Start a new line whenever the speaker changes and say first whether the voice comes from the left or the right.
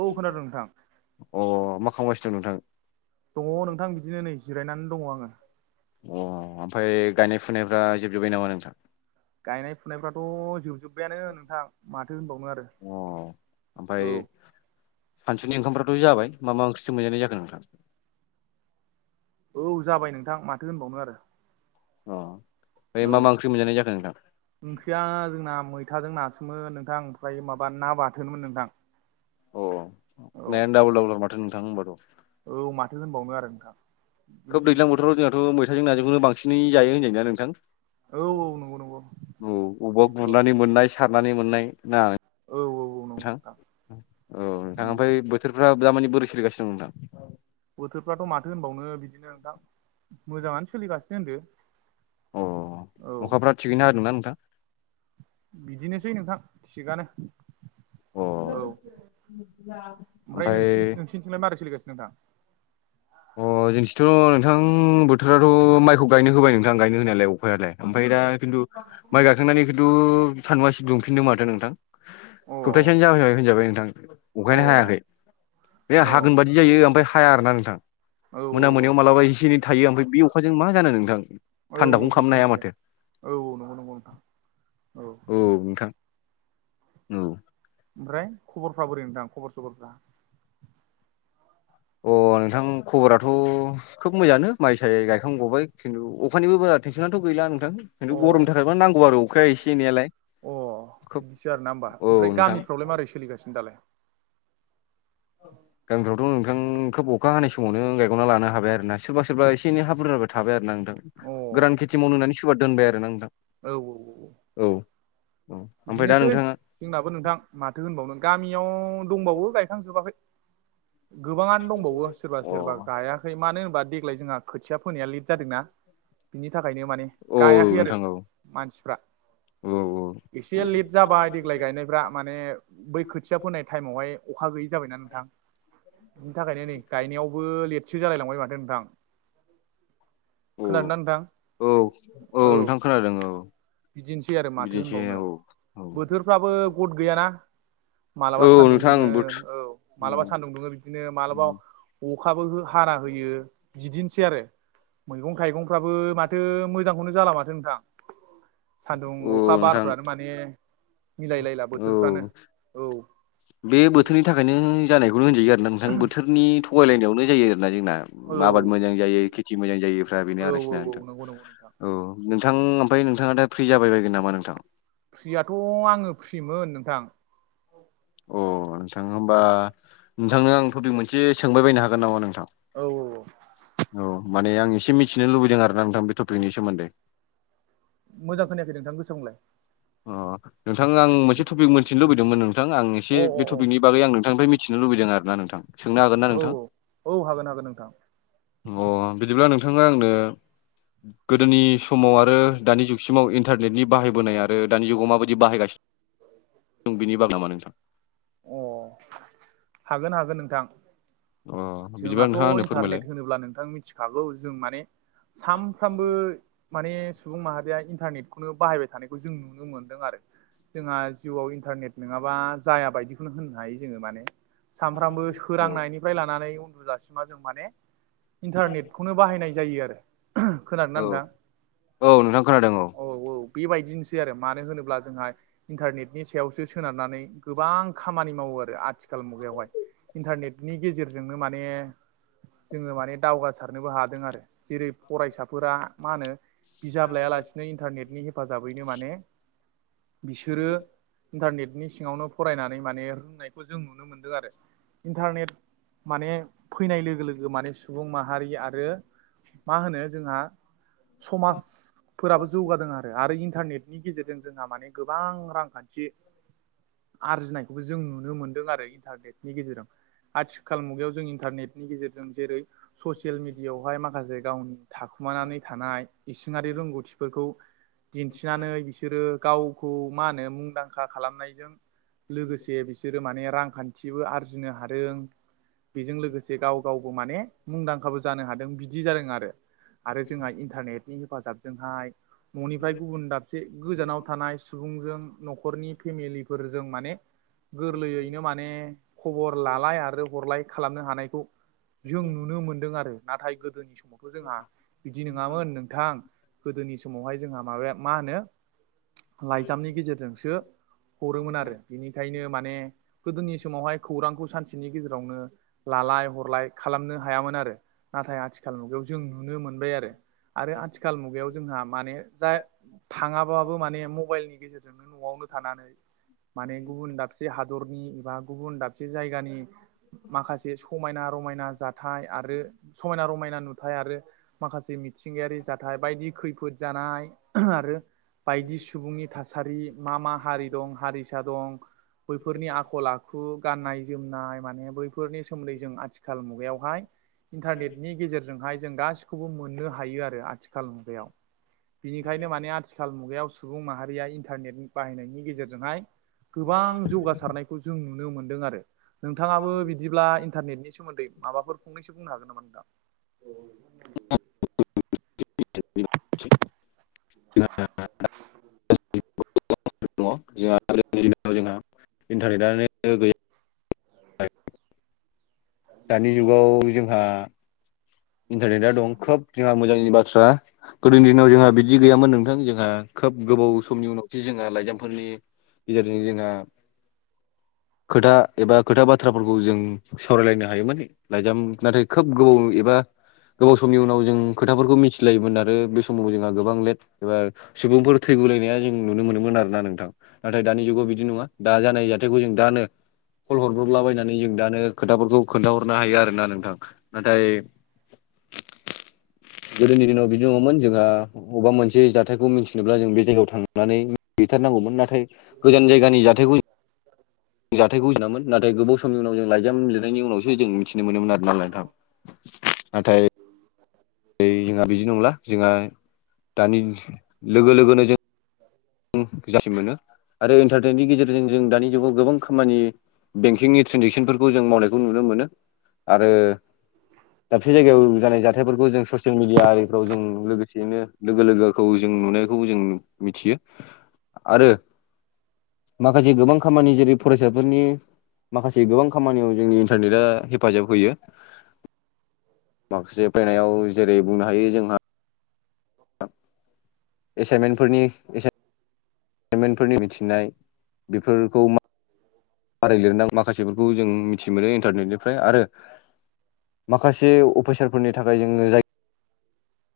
right: औ खोनादों नोंथां।
left: अ मा खालामगासिनो दं नोंथां?
right: दंङ नोंथां बिदिनो नै जिरायनानै दंङ आंङो।
left: अ ओमफ्राय गायनाय-फुनायफ्रा जोबजोब्बाय नामा नोंथां?
right: गायनाय फुनायफ्राथ' जोबजोब्बायानो नोंथां माथो होनबावनो आरो। औ
left: ओमफाय सानसुनि ओंखामफ्राथ' जाबाय मा मा ओंख्रिजों मोनजानाय जाखो नोंथां?
right: औ जाबाय नोंथां माथो होनबावनो आरो।
left: अ ओमफ्राय
right: औ
left: मा मा ओंख्रि मोनजानाय जाखोन नोंथां?
right: ओंख्रिया जोंना मैथाजों नासोमोन नोंथां ओमफ्राय माबा ना बाथोनमोन नोंथां।
left: अ
right: औ
left: नायानो दाबुल दाबुल माथो नोंथां होबाथ'।
right: औ माथो होनबावनो आरो नोंथां।
left: खोब
right: बिदिनोसै
left: दैज्लां बोथोराव जोंहाथ' मैथाजों नाजोंखौनो बांसिनै जायो होनजायो ना नोंथां?
right: औ औ नंगौ नंगौ
left: औ अबावबा
right: औ
left: गुरनानै मोननाय सारनानै मोननाय ना
right: औ औ नंगौ
left: नोंथां
right: नोंथां
left: औ नोंथां ओमफाय बोथोरफ्रा दामानि बोरै सोलिगासिनो? औ नोंथां।
right: बोथोरफ्राथ' माथो होनबावनो बिदिनो नोंथां मोजाङानो सोलिगासिनो होनदो।
left: अ
right: औ
left: अखाफ्रा थिगैनो हादोंना नोंथां?
right: बिदिनोसै नोंथां थिगानो।
left: अ
right: औ ओमफ्राय
left: ओमफ्राय
right: नोसि नोंसिनिथिंलाय मारै सोलिगासिनो नोंथां?
left: अ जोंथिथ' नोंथां बोथोराथ' माइखौ गायनो होबाय नोंथां गायनो होनायालाय औ। फोरलाय ओमफाय दा खिन्थु माइ गाखांनानै खिन्थु सानदुंआ इसि दुंफिनदों माथो नोंथां।
right: अ
left: सप्तासेयानो जाबाय होनजाबाय नोंथां।
right: अ
left: अखायानो हायाखै बे
right: अ
left: हागोन बादि जायो ओमफाय हाया आरो ना नोंथां।
right: औ
left: मोना मोनायाव मालाबा इसे एनै थायो ओमफ्राय बे अखाजों मा जानो नोंथां
right: औ औ
left: थान्दाखौनो
right: बेबो
left: खालामनो हाया
right: मोनसे
left: माथो।
right: औ नंगौ नंगौ। नोंथां
left: औ नोंथां औ।
right: ओमफ्राय खबरफ्रा बोरै नोंथां खबर सबरफ्रा?
left: अ नोंथां खबराथ' खोब मोजाङानो माइ साय गायखां गबाय। खिन्थु अखानिबो बारा थेनसनाथ' गैला नोंथां खिन्थु
right: अ
left: गरमनि थाखायबा नांगौ आरो अखाया एसे एनैआलाय।
right: अ बिदिसो आरो ना होमबा ओमफ्राय
left: नोंथां
right: गामिफ्रावलाय मारै सोलिगासिनो दालाय?
left: गामिफ्रावथ' नोंथां खोब अखा हानाय समावनो गायगना लानो हाबाय आरो। ना सोरबा सोरबा एसे इनै हा बुरजाफ्रा थाबाय आरो ना नोंथां।
right: अ औ
left: गोरान खेथि मावनो होननानै सोरबा दोनबाय आरो ना नोंथां
right: औ
left: औ। औ ओमफ्राय दा
right: बिदिनोसै
left: नोंथाङा
right: जोंनाबो नोंथां माथो होनबावनो गामियाव दंबावो गायखांजोबाखै। गोबाङानो दंबावो सोरबा
left: अ
right: सोरबा गायाखै मानो होनबा देग्लाय जोंहा खोथिया फोनाया लेट जादोंना। बिनि थाखायनो माने
left: औ
right: गायाखै आरो
left: नोंथां
right: मानसिफ्रा
left: औ औ।
right: एसे लेट जाबाय देग्लाय गायनायफ्रा माने बै खोथिया फोनाय टाइमावहाय अखा गैयि जाबायना नोंथां बिनि थाखायनो नै गायनायावबो लेट सो जालायलांबाय माथो नोंथां
left: औ
right: खोनादों ना नोंथां?
left: औ औ नोंथां खोनादों औ
right: बिदिनोसै आरो माथो
left: बिदिनोसै
right: होनबावनो
left: ओ औ।
right: बोथोरफ्राबो गद गैयाना मालाबा
left: औ
right: सान्दुं
left: नोंथां
right: दुंङो
left: बोथ
right: औ मालाबा
left: औ
right: सान्दुं दुंङो बिदिनो मालाबा अखाबो हो हाना होयो बिदिनोसै आरो मैगं थाइगं फाबो माथो मोजांखौनो जाला माथो नोंथां सान्दुं, अखा, बार
left: नोंथां
right: माने मिलायलायला बोथोरफ्रानो
left: औ
right: औ।
left: बे बोथोरनि थाखायनो जानायखौनो होनजायो आरो ना नोंथां बोथोरनि थगायलायनायावनो जायो आरोना जोंना।
right: औ
left: उम आबाद मोजां जायो खेथि मोजां जायिफ्रा
right: औ
left: बेनो आरो
right: औ
left: इसिना
right: औ
left: नोंथां
right: नंगौ नंगौ नोंथां
left: औ नोंथां ओमफाय नोंथाङा दा फ्रि जाबाय बायगोन नामा नोंथां?
right: फ्रियाथ' आंङो फ्रिमोन नोंथां।
left: अ नोंथां होमबा नोंथांनो आं थपिक मोनसे सोंबाय बायनो हागोन नामा नोंथां
right: औ औ
left: औ माने आं एसे मिथिनो लुबैदों आरोना नोंथां बे टपिकनि सोमोन्दै
right: मोजां खोनायाखै नोंथां गोसा बुंलाय
left: अ नोंथां आं मोनसे टपिक मोनथिनो लुबैदोंमोन नों नोंथां आं एसे
right: अ अ
left: बे
right: अ
left: टपिकनि बागै आं नोंथांनिफ्राय मिथिनो लुबैदों आरोना नोंथां सोंनो हागोन ना
right: औ
left: नोंथां
right: औ हागोन हागोन नोंथां
left: अह बिदिब्ला नोंथाङा आंनो गोदोनि समाव आरो दानि जुगसिमाव इन्टारनेटनि बाहायबोनाय आरो दानि जुगाव माबायदि बाहायगासि [unintelligible]
right: अ हागोन हागोन नोंथां
left: अ बिदिब्ला
right: जोंहाथ'
left: नोंथाङा आंनो फोरमायलाय
right: इन्टारनेट होनोब्ला नोंथां मिथिखागौ जों माने सानफ्रोमबो माने सुबुं माहारिया इन्टारनेटखौनो बाहायबाय थानायखौ जों नुनो मोनदों आरो जोंहा जिउआव इन्टारनेट नङाबा जाया बायदिखौनो होननो हायो जोङो माने सानफ्रामबो
left: औ
right: सोरांनायनिफ्राय लानानै उन्दुजासिमा जों माने इन्टारनेटखौनो बाहायनाय जायो आरो
left: औ
right: खोनादोंना नोंथां
left: औ नोंथां खोनादों औ
right: बेबायदिनोसै आरो मानो होनोब्ला जोंहा इन्टारनेटनि सायावसो सोनारनानै गोबां खामानि मावो आरो आथिखाल मुगायावहाय इन्टारनेटनि गेजेरजोंनो माने जोङो माने दावगासारनोबो हादों आरो जेरै फरायसाफोरा मा होनो बिजाब लायालासिनो इन्टारनेटनि हेफाजाबैनो माने बिसोरो इन्टारनेटनि सिङावनो फरायनानै माने रोंनायखौ जों नुनो मोन्दों आरो इन्टारनेट माने फैनाय लोगो लोगो माने सुबुं माहारि आरो मा होनो जोंहा समाजफोराबो जौगादों आ रो इन्टारनेटनि गेजेरजों जोंहा माने गोबां रांखान्थि आरजिनायखौबो जों नुनो मोन्दों आरो इन्टारनेटनि गेजेरजों आथिखाल मुगायाव जों इन्टारनेटनि गेजेरजों जेरै ससियेल मिडियाआवहाय माखासे गावनि थाखुमानानै थानाय इसिङारि रोंगौथिफोरखौ दिन्थिनानै बिसोरो गावखौ मा होनो मुंदां खा खालामनायजों लोगोसे बिसोरो माने रांखान्थिबो आरजिनो हा दों बेजों लोगोसे गाव गावबो माने मुंदांखाबो जानो हादों बिदि जादों आरो आरो जोंहा इन्टारनेटनि हेफाजाबजोंहाय न'निफ्राय गुबुन दाब जे गोजानाव थानाय सुबुंजों न'खरनि फेमिलिफोरजों माने गोरलैयैनो माने खबर आय आरो हरलाय खालामनो हानायखौ जों नुनो मोनदों आरो। नाथाय गोदोनि समाव थ' जोंहा बिदि नोङामोन नोंथां। गोदोनि समावहाय जोंहा माबाया मा होनो लाइजामनि गेजेरजोंसो हरोमोन आरो। बिनिखायनो माने गोदोनि समावहाय खौरांखौ सानसेनि गेजेरावनो लालाय हरलाय खालामनो हायामोन आरो। नाथाय आथिखाल मुगायाव जों नुनो मोनबाय आरो। आरो आथिखाल मुगायाव जोंहा माने जाय थाङाबाबो माने मबाइलनि गेजेरजों जोंनो न'आवनो थानानै माने गुबन दाबसे हादरनि एबा गुबन दाबसे जायगानि माखासे समायना रमायना जाथाय आरो समायना रमायना नुथाय आरो माखासे मिथिंगायारि जाथाय बायदि खैफोद जानाय आरो बायदि सुबुंनि थासारि मा मा हारि दं हारिसा दं बैफोरनि आखल आ खु गाननाय जोमनाय माने बैफोरनि सोमोन्दै जों आथिखाल मुगायावहाय इन्टारनेटनि गेजेरजोंहाय जों गासिखौबो मोननो हायो आरो आथिखाल मुगायाव। बिनिखायनो माने आथिखाल मुगायाव सुबुं माहारिया इन्टारनेटनि बाहायनायनि गेजेरजोंहाय गोबां जौगासारनायखौ जों नुनो मोनदों आरो। नोंथाङाबो बिदिब्ला इन्टारनेटनि सोमोन्दै माबाफोर फंनैसो बुंनो हागोन नामा नोंथा?
left: [unintelligible] [unintelligible] [unintelligible] जोंहा इन्टारनेटनो गैया [unintelligible] दानि जुगाव जोंहा इन्टारनेटआ दं खोब जोंहा मोजांनि बाथ्रा। गोदोनि दिनाव जोंहा बिदि गैयामोन नोंथां जोंहा खोब गोबाव समनि उनावसो जोंहा लाइजामफोरनि गेजेरजों जोंहा खोथा एबा खोथा बाथ्राफोरखौ जों सावरायलायनो हायोमोन। लाइजाम नाथाय खोब गोबौ एबा गोबाव समनि उनाव जों खोथाफोरखौ मिथिलायोमोन आरो बे समाव जोंहा गोबां लेट एबा सुबुंफोर थैगुलायनाया जों नुनो मोनोमोन आरोना नोंथां। नाथाय दानि जुगाव बिदि नङा। दा जानाय जाथायखौ जों दानो कल हरब्रबलाबायनानै जों दानो खोथाफोरखौ खोन्थाहरनो हायो आरोना नोंथां। नाथाय गोदोनि दिनाव बिदि नङामोन जोंहा अबबा मोनसे जाथायखौ मिथिनोब्ला जों बे जायगायाव थांनानै हैथारनांगौमोन। नाथाय गोजान जायगानि जाथायखौ [inaudible] जाथायखौ गुजोनामोन। नाथाय गोबाव सम थामनि उनाव जों लाइजाम लिरनायनि उनावसो जों मिथिनो मोनोमोन आरोना नोंथां। नाथाय ओइ जोंहा बिदि नंला। जोंहा दानि लोगो लोगोनो जों ओं जासि मोनो। आरो इन्टारटेन्टनि गेजेरजों जों दानि जुगाव गोबां खामानि बेंकिंनि ट्रेनजेकसनफोरखौ जों मावनायखौ नुनो मोनो। आरो दाबसे जायगायाव जानाय जाथायफोरखौ जों ससियेल मिडिया आरिफ्राव जों लोगोसेयैनो लोगो लोगोखौ जों नुनायखौ जों मिथियो। आरो माखासे गोबां खामानि जेरै फरायसाफोरनि माखासे गोबां खामानियाव जोंनि इन्टारनेटआ हेफाजाब होयो। माखासे फैनायाव जेरै बुंनो हायो जोंहा
right: [unintelligible]
left: एसाइनमेनफोरनि इसे पेमेनफोरनि मिथिनाय बेफोरखौ मा फारि लिरनां माखासेफोरखौ जों मिथि मोनो इन्टारनेटनिफ्राय। आरो माखासे अफिसारफोरनि थाखाय जोङो जाय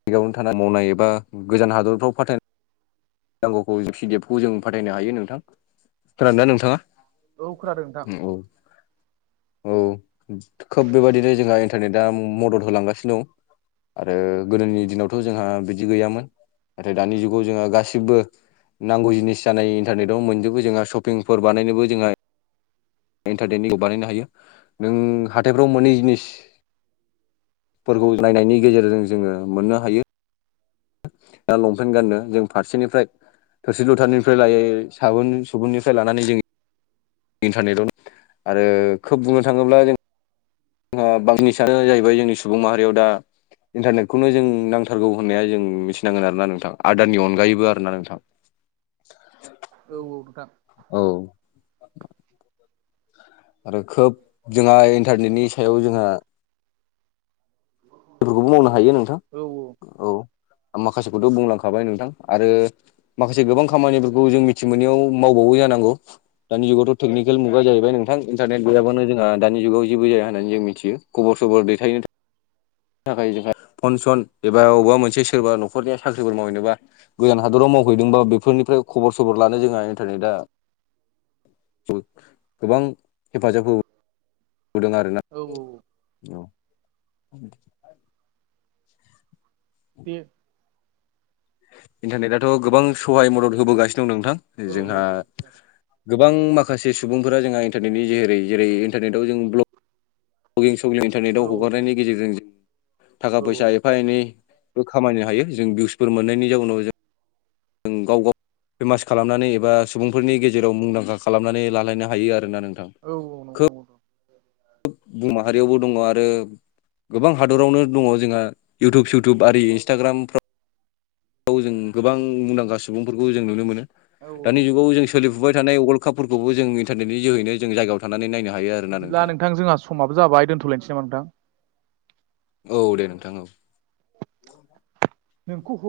left: बिगाबावनो थाना मावनाय एबा गोजान हादरफ्राव फाथायनाय नांगौखौ पिडि एफ खौ जों फाथायनो हायो नोंथां। खोनादोंना नोंथाङा?
right: औ खोनादों नोंथां
left: उम ओ औ। औ दि खोब बेबायदिनो जोंहा इन्टारनेटआ म-मदद होलांगासिनो दं। आरो गोदोनि दिनावथ' जोंहा बिदि गैयामोन। नाथाय दानि जुगाव जोंहा गासिबो गेबो नांगौ जिनिस जानाय इन्टारनेटाव मोनजोबो जोंहा सपिंफोर बानायनोबो जोंहा इन्टारटेटनिखौ बानायनो हायो। नों हाथाइफ्राव मानि जिनिस फोरखौ नायनायनि गेजेरजों जोङो मोननो हायो। दा लंपेन्ट गाननो जों फारसेनिफ्राय थोरसि लथानिफ्राय लायै साबोन-सुबुननिफ्राय लानानै जों इन्टारनेटआवनो आरो खोब बुंनो थाङोब्ला जों बांननि सानानो जाहैबाय‌ जोंनि सुबुं माहारियाव दा इन्टारनेटखौनो जों नांथारगौ होननाया जों मिथिनांगोन आर ना नोंथां आदारानि अनगायैबो आरोना नोंथां। [inaudible]
right: औ औ खोथा।
left: औ। आरो खोब जोंहा इन्टारनेटनि सायाव जोंहा बेफोरखौबो मावनो हायो
right: औ
left: नोंथां औ माखासेखौथ' बुंलांखाबाय नोंथां आरो माखासे गोबां खामानिफोरखौ जों मिथि मोनैयाव मावबावो जानांगौ। दानि जुगाथ' तेकनिकेल मुगा जाहैबाय नोंथां। इन्टनेट गैयाबानो जोंहा दानि जुगाव जेबो जाया होननानै जों मिथियो। खबर सबर दैथायनो थाखाय जोंहा पनसन एबा अबेबा मोनसे सोरबा न'खरनिया साख्रिफोर मावहैदोंबा गोजान हादराव मावहैदोंबा बेफोरनिफ्राय खबर सबर लानो रोंङा इन्टारनेटआ गोबां हेफाजाब हो गुदुं आरोना
right: औ औ।
left: औ।
right: बियो
left: इन्टारनेट आथ' गोबां सहाय मदद होबोगासिनो दं नोंथां
right: औ
left: जोंहा गोबां माखासे सुबुंफोरा जोंहा इन्टारनेटनि जहेरै जेरै इन्टारनेटाव जों ब्लक भ्लगिं सग्लिं इन्टारनेटआव
right: औ
left: हगारनायनि गेजेरजों जों थाखा फैसा
right: औ औ
left: एफा एनै बो खामायनो हायो जों भिउसफोर मोननायनि जाउनाव जों जों गाव गाव फेमास खालामनानै एबा सुबुंफोरनि गेजेराव मुंदांखा खालामनानै लालायनो हायो आरोना नोंथां।
right: औ औ गरम बन्द
left: माहारियावबो दंङ आरो गोबां हादरावनो दंङ जोंहा इउटुब इउथुब आरो इन्सटाग्रामफो आव जों गोबां मुंदांखा सुबुंफोरखौ जों नुनो मोनो।
right: औ
left: दानि जुगाव जों सोलिफुबाय थानाय अगलकापुर खौबो जों इन्टारनेटनि जोैनो जों जायगायाव थांनानै नायनो हायो आरो।
right: बिदिब्ला नोंथां जोंहा समाबो जाबाय दोनथलायनिसै नामा नोंथां।
left: औ दे नोंथां औ
right: नोंखौ हु